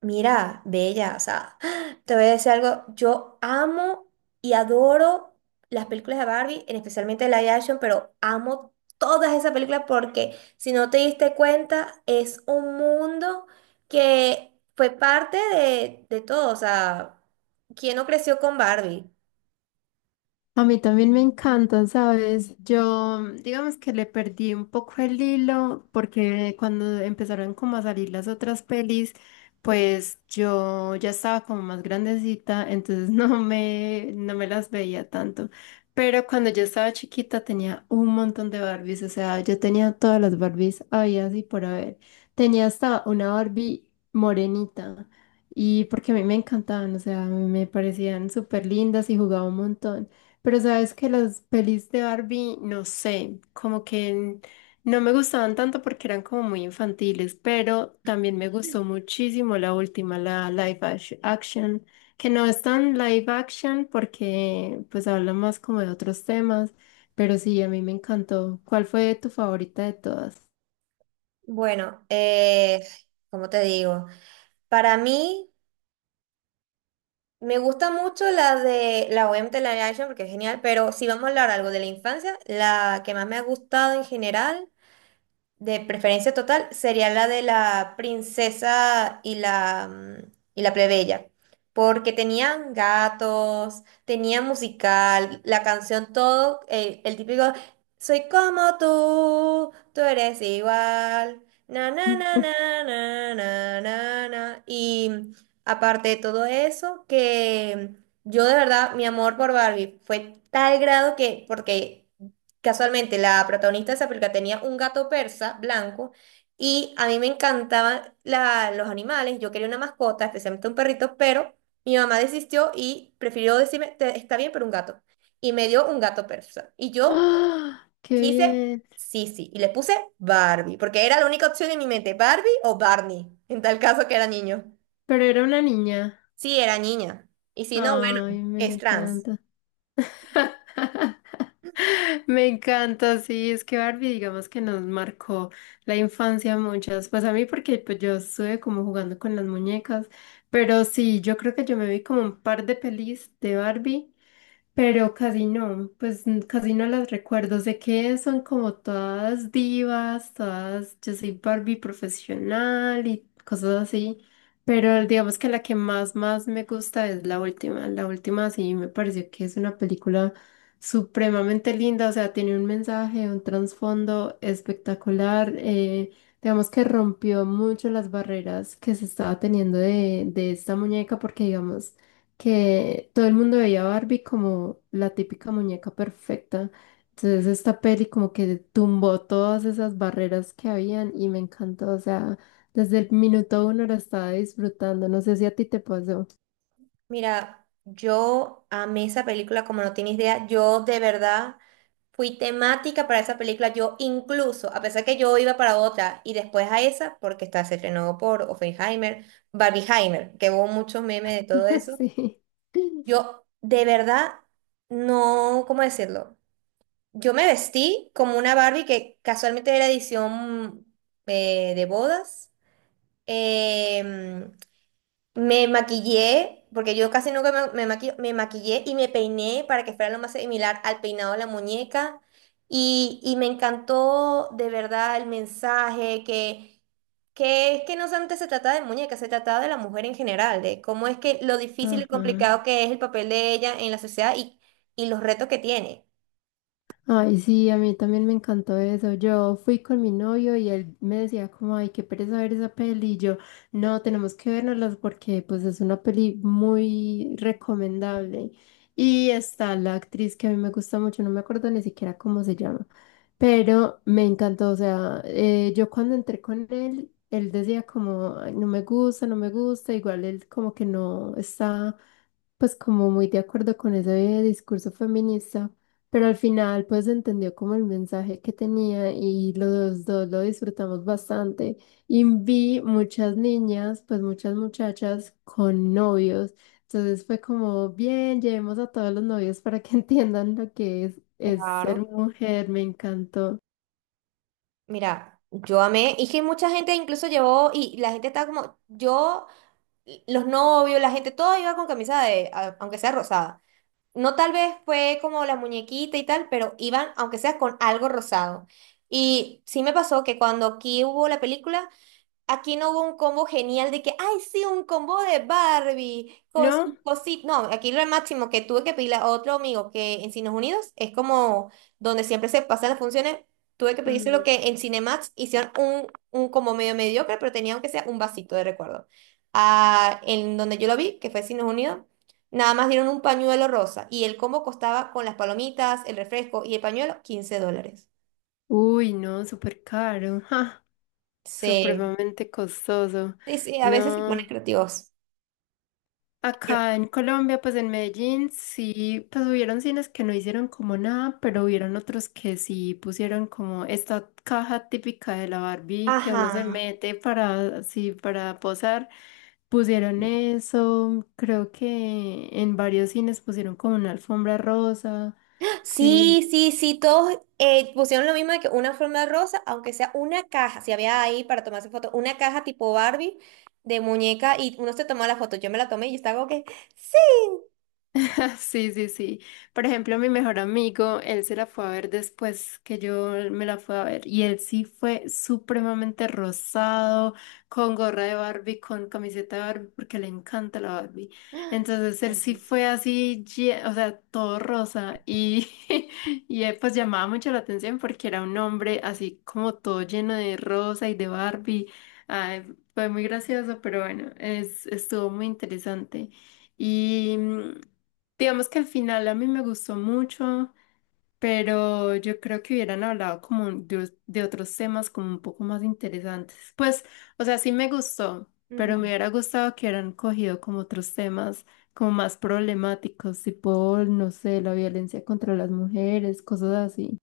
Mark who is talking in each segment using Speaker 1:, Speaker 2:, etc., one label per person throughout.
Speaker 1: Mira, bella, o sea, te voy a decir algo, yo amo y adoro las películas de Barbie, en especialmente de live action, pero amo todas esas películas porque si no te diste cuenta, es un mundo que fue parte de todo, o sea, ¿quién no creció con Barbie?
Speaker 2: A mí también me encanta, ¿sabes? Yo, digamos que le perdí un poco el hilo porque cuando empezaron como a salir las otras pelis, pues yo ya estaba como más grandecita, entonces no me las veía tanto. Pero cuando yo estaba chiquita tenía un montón de Barbies, o sea, yo tenía todas las Barbies había y por haber. Tenía hasta una Barbie morenita y porque a mí me encantaban, o sea, me parecían súper lindas y jugaba un montón. Pero sabes que las pelis de Barbie, no sé, como que no me gustaban tanto porque eran como muy infantiles, pero también me gustó muchísimo la última, la action, que no es tan live action porque pues habla más como de otros temas, pero sí, a mí me encantó. ¿Cuál fue tu favorita de todas?
Speaker 1: Bueno, ¿cómo te digo? Para mí. Me gusta mucho la de la OMT, la de Action, porque es genial, pero si vamos a hablar algo de la infancia, la que más me ha gustado en general de preferencia total sería la de la princesa y y la plebeya, porque tenían gatos, tenían musical, la canción, todo, el, típico, soy como tú eres igual, na, na, na, na, na, na, na, na. Y aparte de todo eso, que yo de verdad, mi amor por Barbie fue tal grado que, porque. Casualmente, la protagonista de esa película tenía un gato persa blanco y a mí me encantaban los animales. Yo quería una mascota, especialmente un perrito, pero mi mamá desistió y prefirió decirme, está bien, pero un gato. Y me dio un gato persa. Y yo
Speaker 2: ¡Ah! ¡Qué
Speaker 1: quise
Speaker 2: bien!
Speaker 1: Sisi y le puse Barbie, porque era la única opción en mi mente, Barbie o Barney, en tal caso que era niño.
Speaker 2: Pero era una niña.
Speaker 1: Sí, era niña. Y si no, bueno,
Speaker 2: Ay, me
Speaker 1: es trans.
Speaker 2: encanta. Me encanta, sí, es que Barbie, digamos que nos marcó la infancia a muchas, pues a mí porque pues, yo estuve como jugando con las muñecas, pero sí, yo creo que yo me vi como un par de pelis de Barbie, pero casi no, pues casi no las recuerdo, sé que son como todas divas, todas, yo soy Barbie profesional y cosas así. Pero digamos que la que más me gusta es la última. La última sí me pareció que es una película supremamente linda, o sea, tiene un mensaje, un trasfondo espectacular. Digamos que rompió mucho las barreras que se estaba teniendo de esta muñeca, porque digamos que todo el mundo veía a Barbie como la típica muñeca perfecta. Entonces esta peli como que tumbó todas esas barreras que habían y me encantó, o sea... Desde el minuto uno lo estaba disfrutando. No sé si a ti te pasó.
Speaker 1: Mira, yo amé esa película como no tienes idea. Yo de verdad fui temática para esa película. Yo incluso, a pesar que yo iba para otra y después a esa, porque esta se estrenó por Oppenheimer, Barbieheimer, que hubo muchos memes de todo eso.
Speaker 2: Sí.
Speaker 1: Yo de verdad no, ¿cómo decirlo? Yo me vestí como una Barbie que casualmente era edición de bodas. Em, me maquillé, porque yo casi nunca me maquillo, me maquillé y me peiné para que fuera lo más similar al peinado de la muñeca. Y me encantó de verdad el mensaje que es que no solamente se trataba de muñeca, se trataba de la mujer en general, de cómo es que lo difícil y
Speaker 2: Ajá.
Speaker 1: complicado que es el papel de ella en la sociedad y los retos que tiene.
Speaker 2: Ay, sí, a mí también me encantó eso. Yo fui con mi novio y él me decía como, ay, qué pereza ver esa peli. Y yo, no, tenemos que vernoslas porque pues es una peli muy recomendable. Y está la actriz que a mí me gusta mucho, no me acuerdo ni siquiera cómo se llama, pero me encantó. O sea, yo cuando entré con él, él decía como, "Ay, no me gusta. Igual él como que no está pues como muy de acuerdo con ese discurso feminista. Pero al final, pues entendió como el mensaje que tenía y los dos lo disfrutamos bastante. Y vi muchas niñas, pues muchas muchachas con novios. Entonces fue como, bien, llevemos a todos los novios para que entiendan lo que es ser
Speaker 1: Claro.
Speaker 2: mujer. Me encantó.
Speaker 1: Mira, yo amé, y que mucha gente incluso llevó, y la gente estaba como, yo. Los novios, la gente, todo iba con camisa de, aunque sea rosada. No tal vez fue como la muñequita y tal, pero iban, aunque sea con algo rosado. Y sí me pasó que cuando aquí hubo la película. Aquí no hubo un combo genial de que, ay, sí, un combo de Barbie con sus
Speaker 2: ¿No?
Speaker 1: cositas. No, aquí lo máximo que tuve que pedirle a otro amigo que en Cines Unidos es como donde siempre se pasan las funciones. Tuve que pedirse lo
Speaker 2: Mm.
Speaker 1: que en Cinemax hicieron un combo medio mediocre, pero tenía aunque sea un vasito de recuerdo. Ah, en donde yo lo vi, que fue Cines Unidos, nada más dieron un pañuelo rosa y el combo costaba con las palomitas, el refresco y el pañuelo $15.
Speaker 2: Uy, no, súper caro, ja,
Speaker 1: Sí,
Speaker 2: supremamente costoso.
Speaker 1: sí, sí, a veces se ponen
Speaker 2: No.
Speaker 1: creativos. Pero-
Speaker 2: Acá en Colombia, pues en Medellín, sí, pues hubieron cines que no hicieron como nada, pero hubieron otros que sí pusieron como esta caja típica de la Barbie que uno se
Speaker 1: Ajá.
Speaker 2: mete para, así, para posar. Pusieron eso, creo que en varios cines pusieron como una alfombra rosa.
Speaker 1: Sí,
Speaker 2: Sí,
Speaker 1: sí, sí, todos pusieron lo mismo de que una forma de rosa, aunque sea una caja, si había ahí para tomarse foto, una caja tipo Barbie de muñeca y uno se tomó la foto, yo me la tomé y yo estaba como que, sí.
Speaker 2: sí, sí, sí. Por ejemplo, mi mejor amigo, él se la fue a ver después que yo me la fui a ver y él sí fue supremamente rosado, con gorra de Barbie, con camiseta de Barbie, porque le encanta la Barbie. Entonces él sí fue así, o sea, todo rosa y, y pues llamaba mucho la atención porque era un hombre así como todo lleno de rosa y de Barbie. Ay, fue muy gracioso, pero bueno, es, estuvo muy interesante. Y... digamos que al final a mí me gustó mucho, pero yo creo que hubieran hablado como de otros temas como un poco más interesantes. Pues, o sea, sí me gustó, pero me
Speaker 1: Ujú.
Speaker 2: hubiera gustado que hubieran cogido como otros temas como más problemáticos, tipo, no sé, la violencia contra las mujeres, cosas así.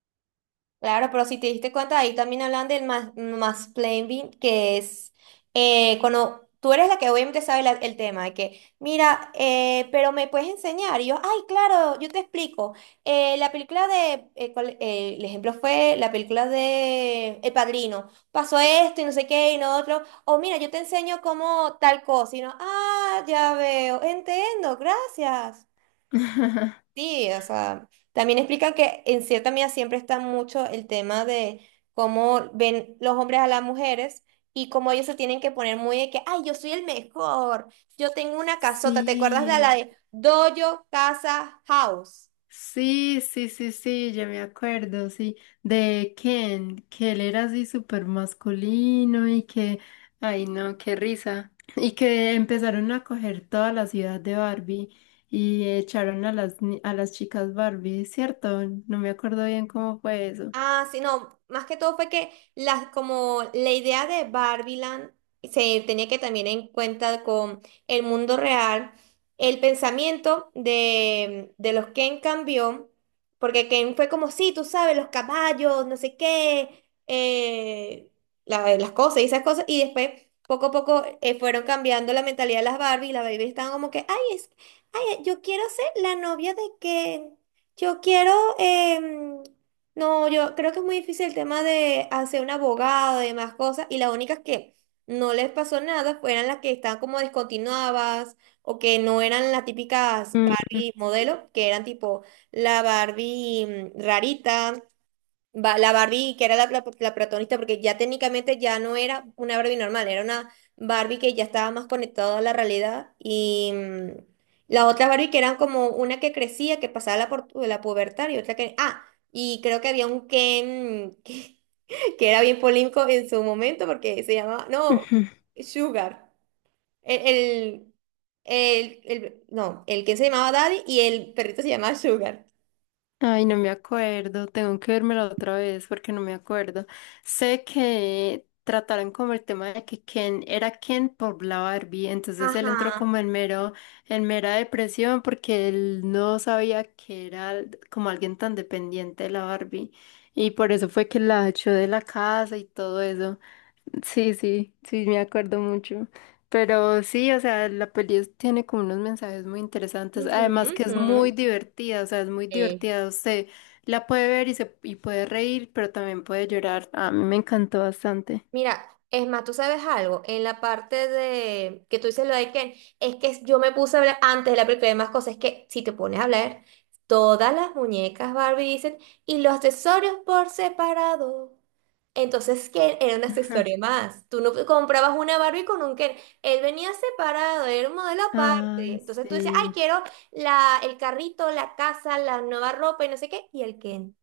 Speaker 1: Claro, pero si te diste cuenta, ahí también hablan del mansplaining, que es cuando tú eres la que obviamente sabe el tema, de que, mira, pero me puedes enseñar. Y yo, ay, claro, yo te explico. La película de, el ejemplo fue la película de El Padrino. Pasó esto y no sé qué y no otro. O mira, yo te enseño cómo tal cosa. Y no, ah, ya veo, entiendo, gracias. Sí, o sea, también explican que en cierta medida siempre está mucho el tema de cómo ven los hombres a las mujeres y cómo ellos se tienen que poner muy de que, ay, yo soy el mejor, yo tengo una casota, ¿te acuerdas de la
Speaker 2: Sí.
Speaker 1: de Dojo Casa House?
Speaker 2: Sí, sí, sí, sí, ya me acuerdo, sí, de Ken, que él era así súper masculino y que, ay no, qué risa, y que empezaron a coger toda la ciudad de Barbie y echaron a las, a las chicas Barbie, ¿cierto? No me acuerdo bien cómo fue eso.
Speaker 1: Ah, sí, no, más que todo fue que las, como la idea de Barbieland se tenía que también en cuenta con el mundo real, el pensamiento de los Ken cambió, porque Ken fue como, sí, tú sabes, los caballos, no sé qué, las cosas y esas cosas, y después poco a poco fueron cambiando la mentalidad de las Barbie y las Baby estaban como que, ay, es, ay, yo quiero ser la novia de Ken, yo quiero. Em, no, yo creo que es muy difícil el tema de hacer un abogado y demás cosas, y las únicas que no les pasó nada fueron las que estaban como descontinuadas o que no eran las típicas
Speaker 2: Mm,
Speaker 1: Barbie modelo, que eran tipo la Barbie rarita, La Barbie, que era la protagonista, porque ya técnicamente ya no era una Barbie normal, era una Barbie que ya estaba más conectada a la realidad. Y la otra Barbie que eran como una que crecía, que pasaba la pubertad y otra que. Ah, y creo que había un Ken que era bien polémico en su momento porque se llamaba. No,
Speaker 2: ujú.
Speaker 1: Sugar. El, el no, el que se llamaba Daddy y el perrito se llamaba Sugar.
Speaker 2: Ay, no me acuerdo, tengo que vérmela otra vez porque no me acuerdo. Sé que trataron como el tema de que Ken era Ken por la Barbie, entonces él entró
Speaker 1: Ajá.
Speaker 2: como en mero, en mera depresión porque él no sabía que era como alguien tan dependiente de la Barbie y por eso fue que la echó de la casa y todo eso. Sí, sí, sí, me acuerdo mucho. Pero sí, o sea, la peli es- tiene como unos mensajes muy interesantes.
Speaker 1: Ujú,
Speaker 2: Además que es muy
Speaker 1: ujú.
Speaker 2: divertida, o sea, es muy
Speaker 1: Sí.
Speaker 2: divertida. Usted la puede ver y, se, y puede reír, pero también puede llorar. A mí me encantó bastante.
Speaker 1: Mira, es más, tú sabes algo, en la parte de que tú dices lo de Ken, es que yo me puse a hablar antes de la película de más cosas, es que si te pones a hablar, todas las muñecas Barbie dicen, y los accesorios por separado. Entonces, Ken era un accesorio más. Tú no comprabas una Barbie con un Ken. Él venía separado, era un modelo
Speaker 2: Ah,
Speaker 1: aparte. Entonces tú decías, ay,
Speaker 2: sí.
Speaker 1: quiero el carrito, la casa, la nueva ropa y no sé qué. Y el Ken.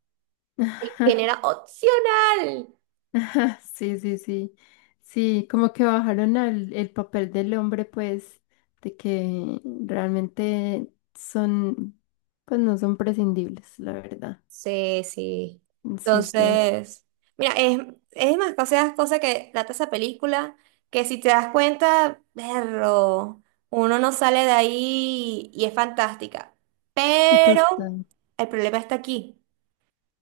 Speaker 1: El Ken era opcional.
Speaker 2: Sí, sí, sí. Sí, como que bajaron al, el papel del hombre, pues, de que realmente son, pues no son prescindibles, la verdad.
Speaker 1: Sí, sí.
Speaker 2: Súper.
Speaker 1: Entonces, mira, es demasiadas cosas que trata esa película, que si te das cuenta, perro, uno no sale de ahí y es fantástica. Pero
Speaker 2: Total.
Speaker 1: el problema está aquí.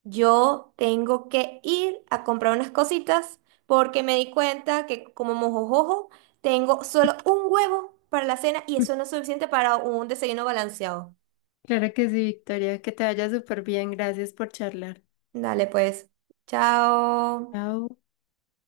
Speaker 1: Yo tengo que ir a comprar unas cositas porque me di cuenta que como mojojojo, tengo solo un huevo para la cena y eso no es suficiente para un desayuno balanceado.
Speaker 2: Claro que sí, Victoria. Que te vaya súper bien. Gracias por charlar.
Speaker 1: Dale, pues. Chao.
Speaker 2: Chao.